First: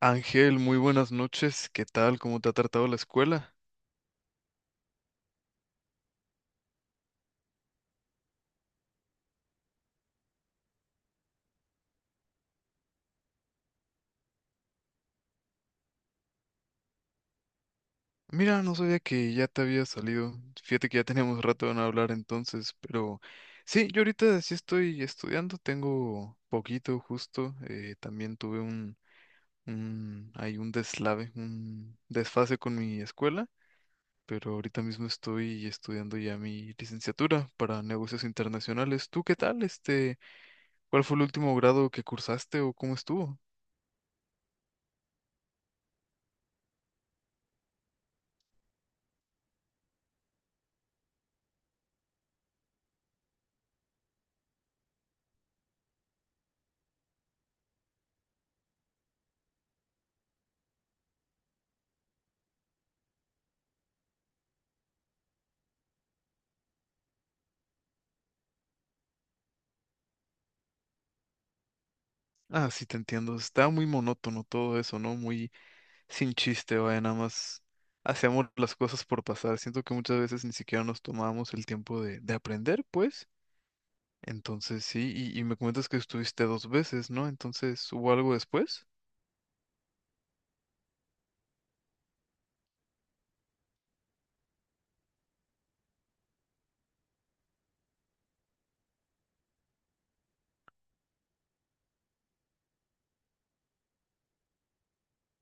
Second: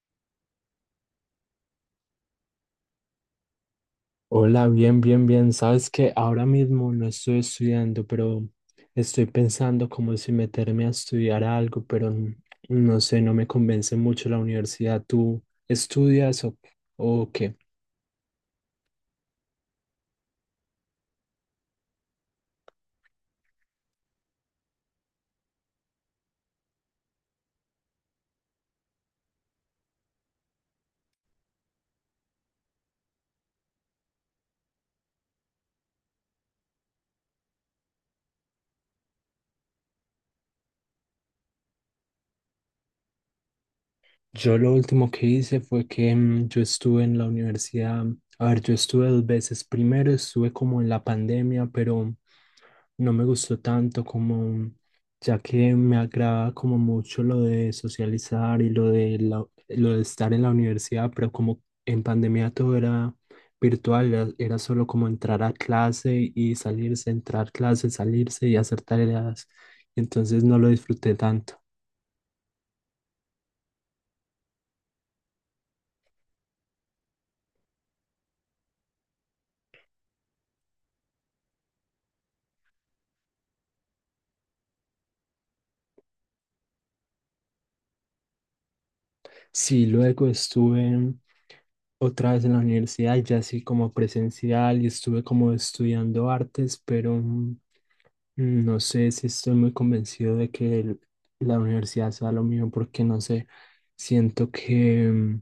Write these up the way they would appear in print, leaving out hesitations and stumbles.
Ángel, muy buenas noches. ¿Qué tal? ¿Cómo te ha tratado la escuela? Hola, bien. Sabes que ahora mismo no estoy estudiando, pero estoy pensando como si meterme a estudiar algo, pero no sé, no me convence mucho la universidad. ¿Tú estudias o qué? Mira, no sabía que ya te había salido. Fíjate que ya teníamos rato de no hablar entonces, pero sí, yo ahorita sí estoy estudiando, tengo poquito justo. También tuve hay un deslave, un desfase con mi escuela, pero ahorita mismo estoy estudiando ya mi licenciatura para negocios internacionales. ¿Tú qué tal? ¿Cuál fue el último grado que cursaste o cómo estuvo? Yo lo último que hice fue que yo estuve en la universidad, a ver, yo estuve dos veces. Primero estuve como en la pandemia, pero no me gustó tanto como, ya que me agrada como mucho lo de socializar y lo de lo de estar en la universidad, pero como en pandemia todo era virtual, era solo como entrar a clase y salirse, entrar clase, salirse y hacer tareas. Entonces no lo disfruté tanto. Ah, sí, te entiendo. Está muy monótono todo eso, ¿no? Muy sin chiste, vaya, nada más hacemos las cosas por pasar. Siento que muchas veces ni siquiera nos tomamos el tiempo de aprender, pues. Entonces, sí, y me comentas que estuviste dos veces, ¿no? Entonces, ¿hubo algo después? Sí, luego estuve otra vez en la universidad, ya así como presencial y estuve como estudiando artes, pero no sé si estoy muy convencido de que la universidad sea lo mío porque no sé, siento que,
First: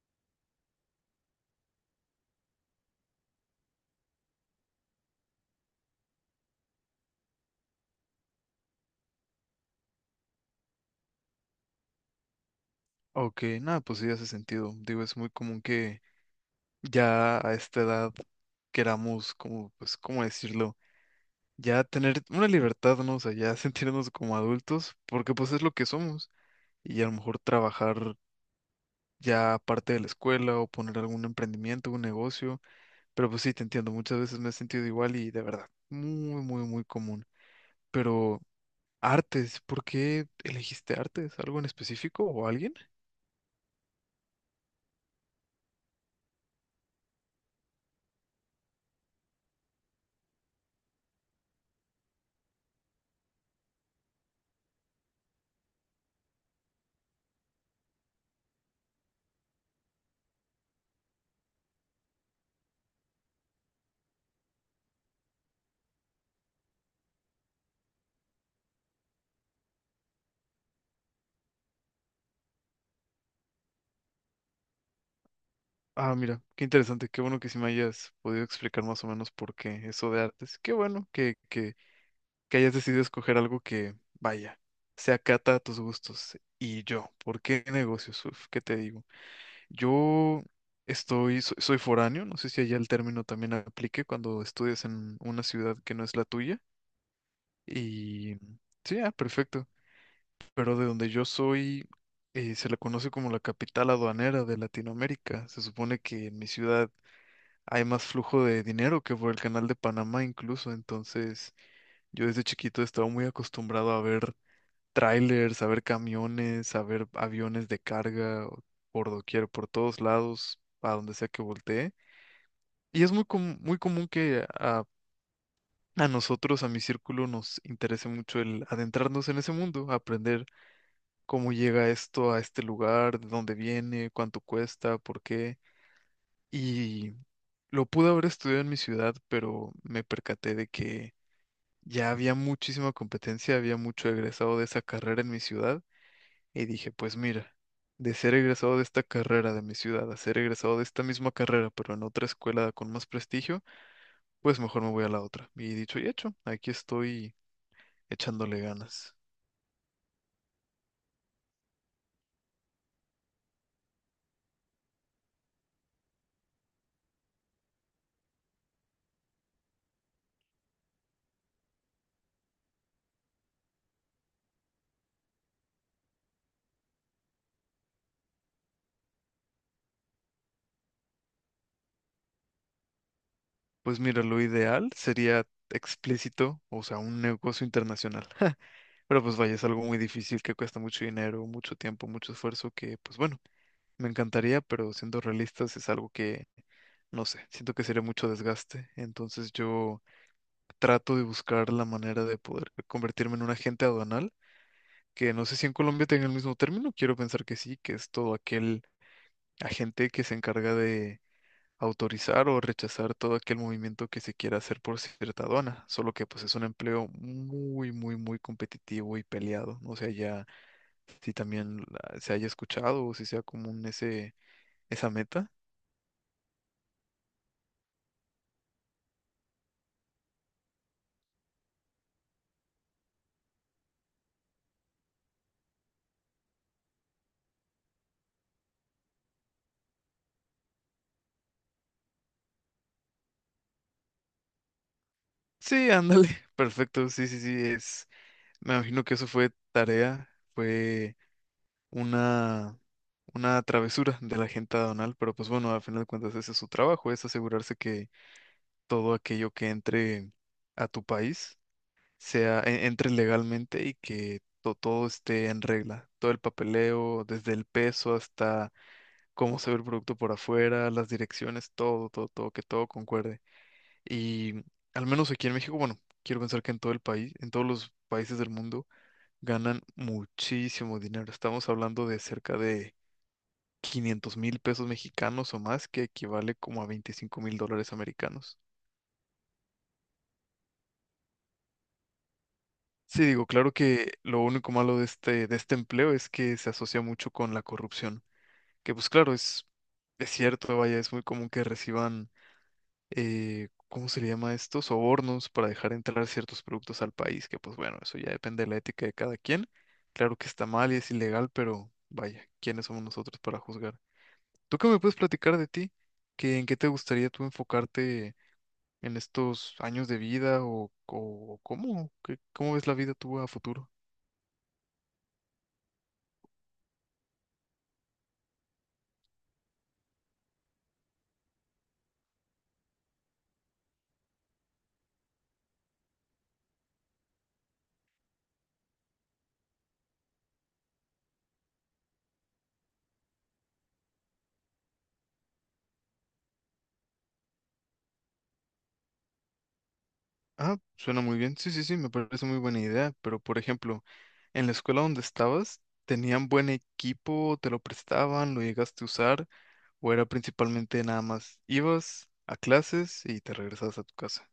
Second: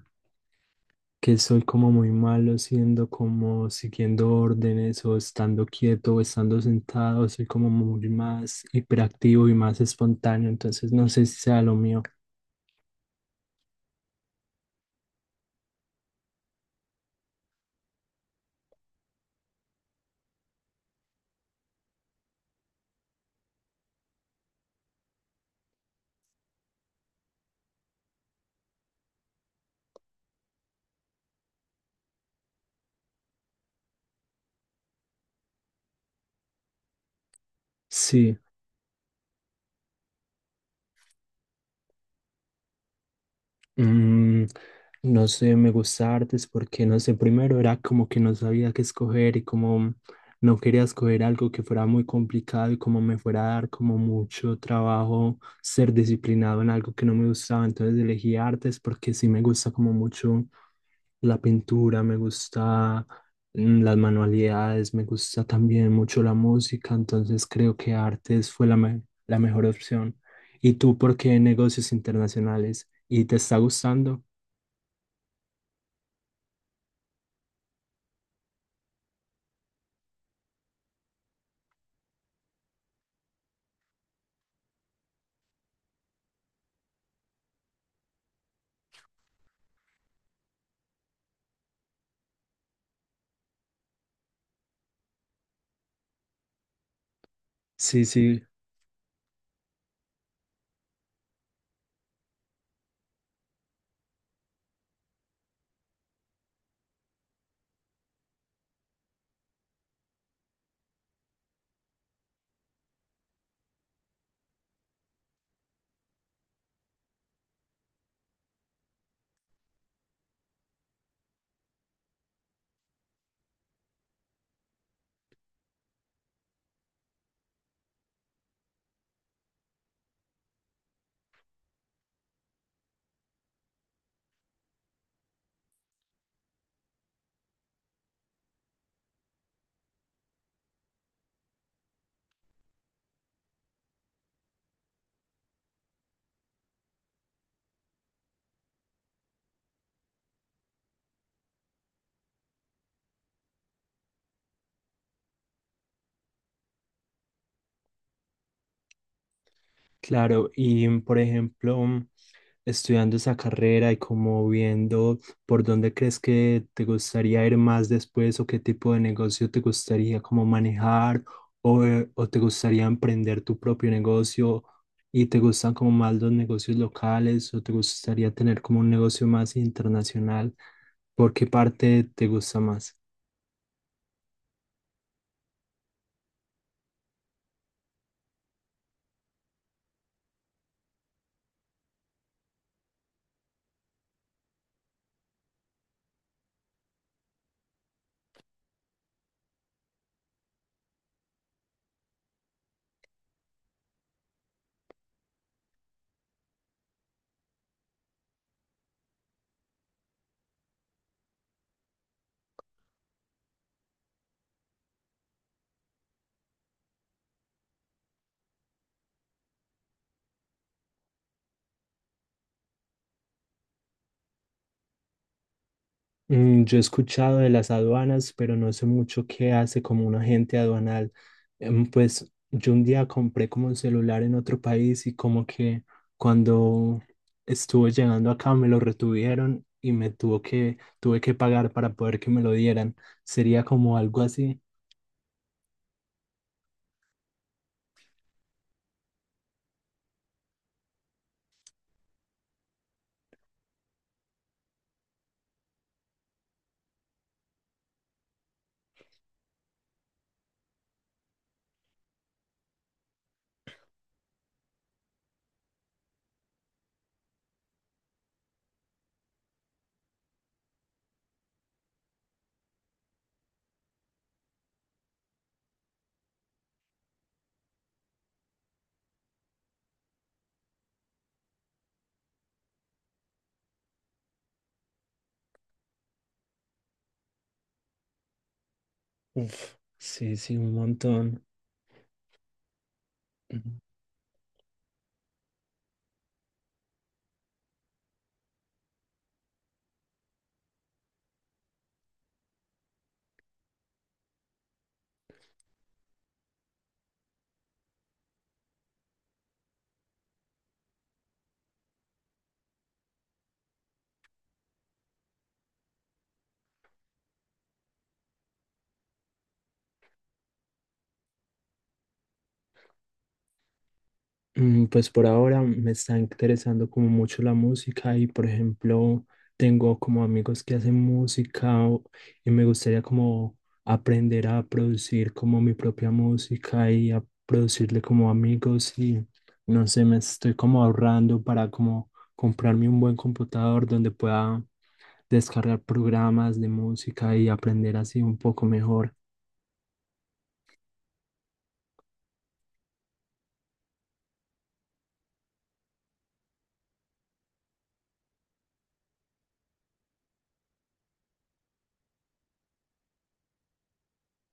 que soy como muy malo siendo como siguiendo órdenes o estando quieto o estando sentado, soy como muy más hiperactivo y más espontáneo, entonces no sé si sea lo mío. Ok, nada, pues sí hace sentido. Digo, es muy común que ya a esta edad queramos, como, pues, ¿cómo decirlo? Ya tener una libertad, ¿no? O sea, ya sentirnos como adultos, porque pues es lo que somos. Y a lo mejor trabajar ya aparte de la escuela o poner algún emprendimiento, un negocio, pero pues sí, te entiendo, muchas veces me he sentido igual y de verdad, muy, muy, muy común. Sí. Pero artes, ¿por qué elegiste artes? ¿Algo en específico o alguien? Mm, no sé, me gusta artes porque no sé, primero era como que no sabía qué escoger y como no quería escoger algo que fuera muy complicado y como me fuera a dar como mucho trabajo ser disciplinado en algo que no me gustaba, entonces elegí artes porque sí me gusta como mucho la pintura, me gusta las manualidades, me gusta también mucho la música, entonces creo que artes fue la mejor opción. ¿Y tú por qué negocios internacionales? ¿Y te está gustando? Ah, mira, qué interesante, qué bueno que sí me hayas podido explicar más o menos por qué eso de artes. Qué bueno que, que hayas decidido escoger algo que, vaya, se acata a tus gustos. Y yo, ¿por qué negocios? Uf, ¿qué te digo? Yo soy foráneo, no sé si allá el término también aplique cuando estudias en una ciudad que no es la tuya. Sí, Y sí, sí, ah, perfecto. Pero de donde yo soy, se la conoce como la capital aduanera de Latinoamérica. Se supone que en mi ciudad hay más flujo de dinero que por el canal de Panamá incluso. Entonces, yo desde chiquito he estado muy acostumbrado a ver trailers, a ver camiones, a ver aviones de carga, por doquier, por todos lados, a donde sea que voltee. Y es muy, muy común que a nosotros, a mi círculo, nos interese mucho el adentrarnos en ese mundo, aprender cómo llega esto a este lugar, de dónde viene, cuánto cuesta, por qué. Y lo pude haber estudiado en mi ciudad, pero me percaté de que ya había muchísima competencia, había mucho egresado de esa carrera en mi ciudad. Y dije, pues mira, de ser egresado de esta carrera de mi ciudad a ser egresado de esta misma carrera, pero en otra escuela con más prestigio, pues mejor me voy a la otra. Y dicho y hecho, aquí estoy echándole ganas. claro. Y por ejemplo, estudiando esa carrera y como viendo por dónde crees que te gustaría ir más después o qué tipo de negocio te gustaría como manejar o te gustaría emprender tu propio negocio y te gustan como más los negocios locales o te gustaría tener como un negocio más internacional? ¿Por qué parte te gusta más? Pues mira, lo ideal sería explícito, o sea, un negocio internacional. Pero pues vaya, es algo muy difícil que cuesta mucho dinero, mucho tiempo, mucho esfuerzo, que pues bueno, me encantaría, pero siendo realistas es algo que, no sé, siento que sería mucho desgaste. Entonces yo trato de buscar la manera de poder convertirme en un agente aduanal, que no sé si en Colombia tenga el mismo término, quiero pensar que sí, que es todo aquel agente que se encarga de autorizar o rechazar todo aquel movimiento que se quiera hacer por cierta aduana, solo que pues es un empleo muy, muy, muy competitivo y peleado, no sé ya si también se haya escuchado o si sea común ese, esa meta. Yo he escuchado de las aduanas, pero no sé mucho qué hace como un agente aduanal. Pues yo un día compré como un celular en otro país y como que cuando estuvo llegando acá me lo retuvieron y me tuvo tuve que pagar para poder que me lo dieran. Sería como algo así. Sí, ándale, perfecto, sí, sí, sí, es, me imagino que eso fue tarea, fue una, una travesura de la gente aduanal, pero pues bueno, al final de cuentas ese es su trabajo, es asegurarse que todo aquello que entre a tu país entre legalmente y que todo esté en regla, todo el papeleo, desde el peso hasta cómo se ve el producto por afuera, las direcciones, todo, todo, todo, que todo concuerde. Y al menos aquí en México, bueno, quiero pensar que en todo el país, en todos los países del mundo, ganan muchísimo dinero. Estamos hablando de cerca de 500.000 pesos mexicanos o más, que equivale como a 25.000 dólares americanos. Uf, sí, sí, un montón. Sí, digo, claro que lo único malo de este empleo es que se asocia mucho con la corrupción, que pues claro, es cierto, vaya, es muy común que reciban, ¿cómo se le llama esto? Sobornos para dejar entrar ciertos productos al país, que pues bueno, eso ya depende de la ética de cada quien. Claro que está mal y es ilegal, pero vaya, ¿quiénes somos nosotros para juzgar? ¿Tú qué me puedes platicar de ti? ¿Qué, en qué te gustaría tú enfocarte en estos años de vida o cómo? ¿Cómo ves la vida tú a futuro? Pues por ahora me está interesando como mucho la música y por ejemplo tengo como amigos que hacen música y me gustaría como aprender a producir como mi propia música y a producirle como amigos y no sé, me estoy como ahorrando para como comprarme un buen computador donde pueda descargar programas de música y aprender así un poco mejor. Ah, suena muy bien. Sí, sí, sí, me parece muy buena idea. Pero, por ejemplo, en la escuela donde estabas, ¿tenían buen equipo? ¿Te lo prestaban? ¿Lo llegaste a usar? ¿O era principalmente nada más ibas a clases y te regresabas a tu casa?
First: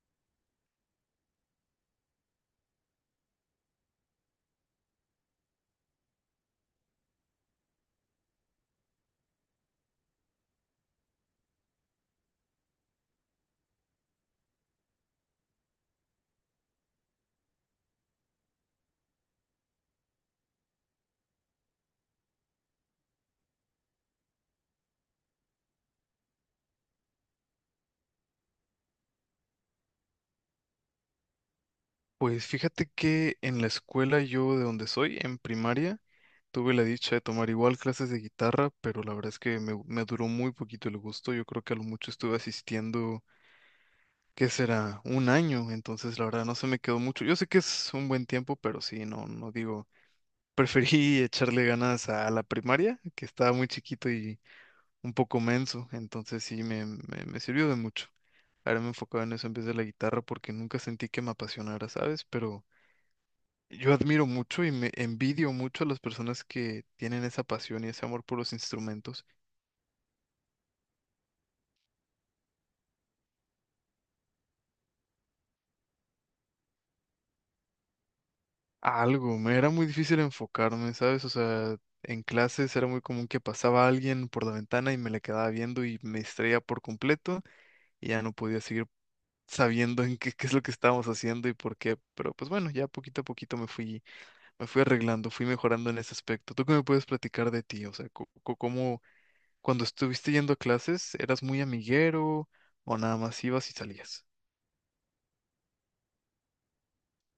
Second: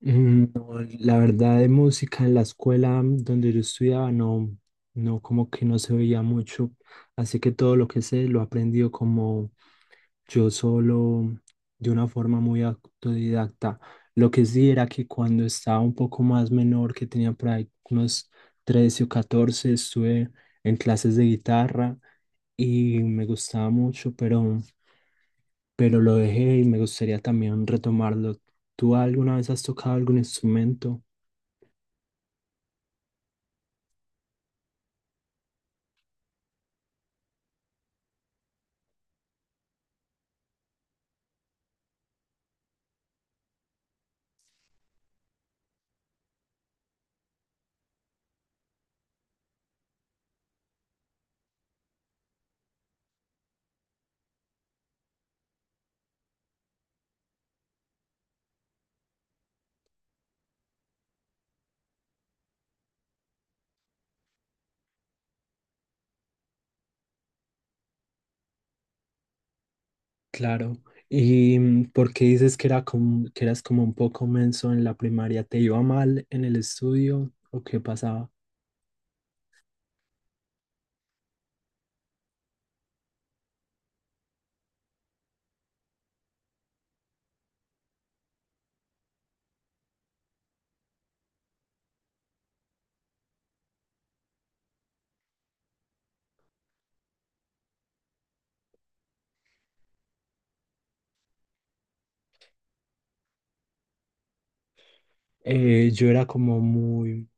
No, la verdad de música en la escuela donde yo estudiaba no, no como que no se veía mucho, así que todo lo que sé lo he aprendido como yo solo, de una forma muy autodidacta. Lo que sí era que cuando estaba un poco más menor, que tenía por ahí unos 13 o 14 estuve en clases de guitarra y me gustaba mucho, pero lo dejé y me gustaría también retomarlo. ¿Tú alguna vez has tocado algún instrumento? Pues fíjate que en la escuela yo de donde soy, en primaria, tuve la dicha de tomar igual clases de guitarra, pero la verdad es que me duró muy poquito el gusto. Yo creo que a lo mucho estuve asistiendo, ¿qué será? Un año, entonces la verdad no se me quedó mucho. Yo sé que es un buen tiempo, pero sí, no, no digo, preferí echarle ganas a la primaria, que estaba muy chiquito y un poco menso, entonces sí me sirvió de mucho. Ahora me enfocaba en eso en vez de la guitarra porque nunca sentí que me apasionara, ¿sabes? Pero yo admiro mucho y me envidio mucho a las personas que tienen esa pasión y ese amor por los instrumentos. Claro. ¿Y por qué dices que era como, que eras como un poco menso en la primaria? ¿Te iba mal en el estudio o qué pasaba? Algo, me era muy difícil enfocarme, ¿sabes? O sea, en clases era muy común que pasaba alguien por la ventana y me le quedaba viendo y me distraía por completo y ya no podía seguir sabiendo en qué, qué es lo que estábamos haciendo y por qué. Pero pues bueno, ya poquito a poquito me fui arreglando, fui mejorando en ese aspecto. ¿Tú qué me puedes platicar de ti? O sea, ¿cómo cuando estuviste yendo a clases eras muy amiguero o nada más ibas y salías? Yo era como muy,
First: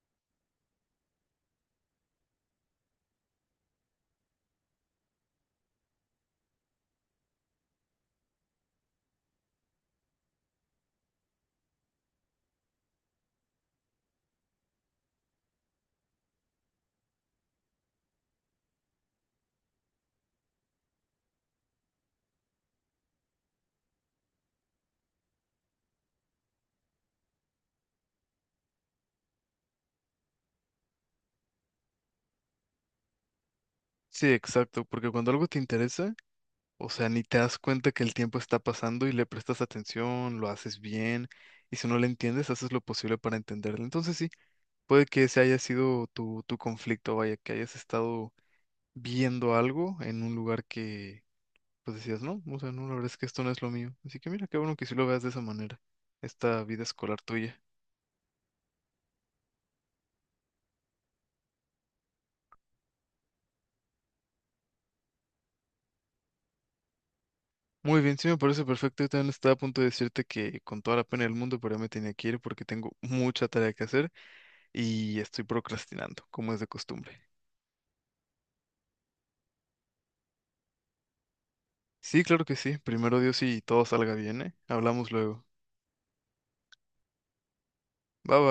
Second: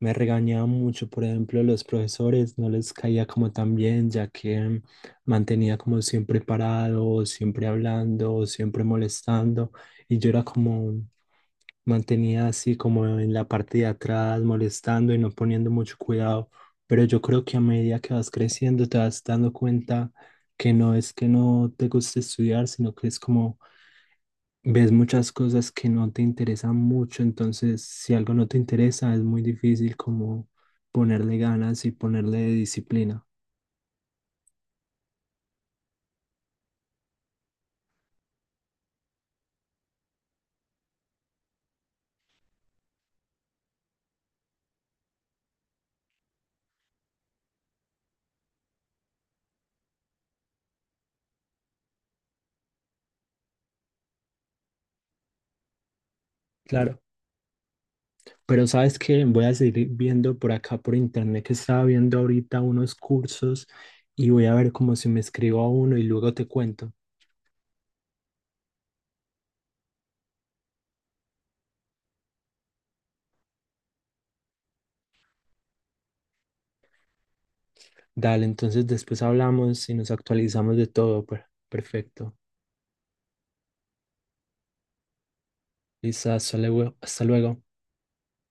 me regañaba mucho, por ejemplo, los profesores, no les caía como tan bien, ya que mantenía como siempre parado, siempre hablando, siempre molestando, y yo era como, mantenía así como en la parte de atrás, molestando y no poniendo mucho cuidado, pero yo creo que a medida que vas creciendo te vas dando cuenta que no es que no te guste estudiar, sino que es como ves muchas cosas que no te interesan mucho, entonces si algo no te interesa es muy difícil como ponerle ganas y ponerle disciplina. Sí, exacto, porque cuando algo te interesa, o sea, ni te das cuenta que el tiempo está pasando y le prestas atención, lo haces bien, y si no le entiendes, haces lo posible para entenderlo. Entonces sí, puede que ese haya sido tu conflicto, vaya, que hayas estado viendo algo en un lugar que, pues decías, no, o sea, no, la verdad es que esto no es lo mío. Así que mira, qué bueno que sí lo veas de esa manera, esta vida Claro, escolar tuya. pero sabes que voy a seguir viendo por acá por internet que estaba viendo ahorita unos cursos y voy a ver como si me escribo a uno y luego te cuento. Muy bien, sí me parece perfecto. Yo también estaba a punto de decirte que con toda la pena del mundo, pero ya me tenía que ir porque tengo mucha tarea que hacer y estoy procrastinando, como es de costumbre. Dale, entonces después hablamos y nos actualizamos de todo. Sí, Perfecto. claro que sí. Primero Dios y todo salga bien, ¿eh? Hablamos luego. Lisa, hasta luego. Hasta luego. Bye bye.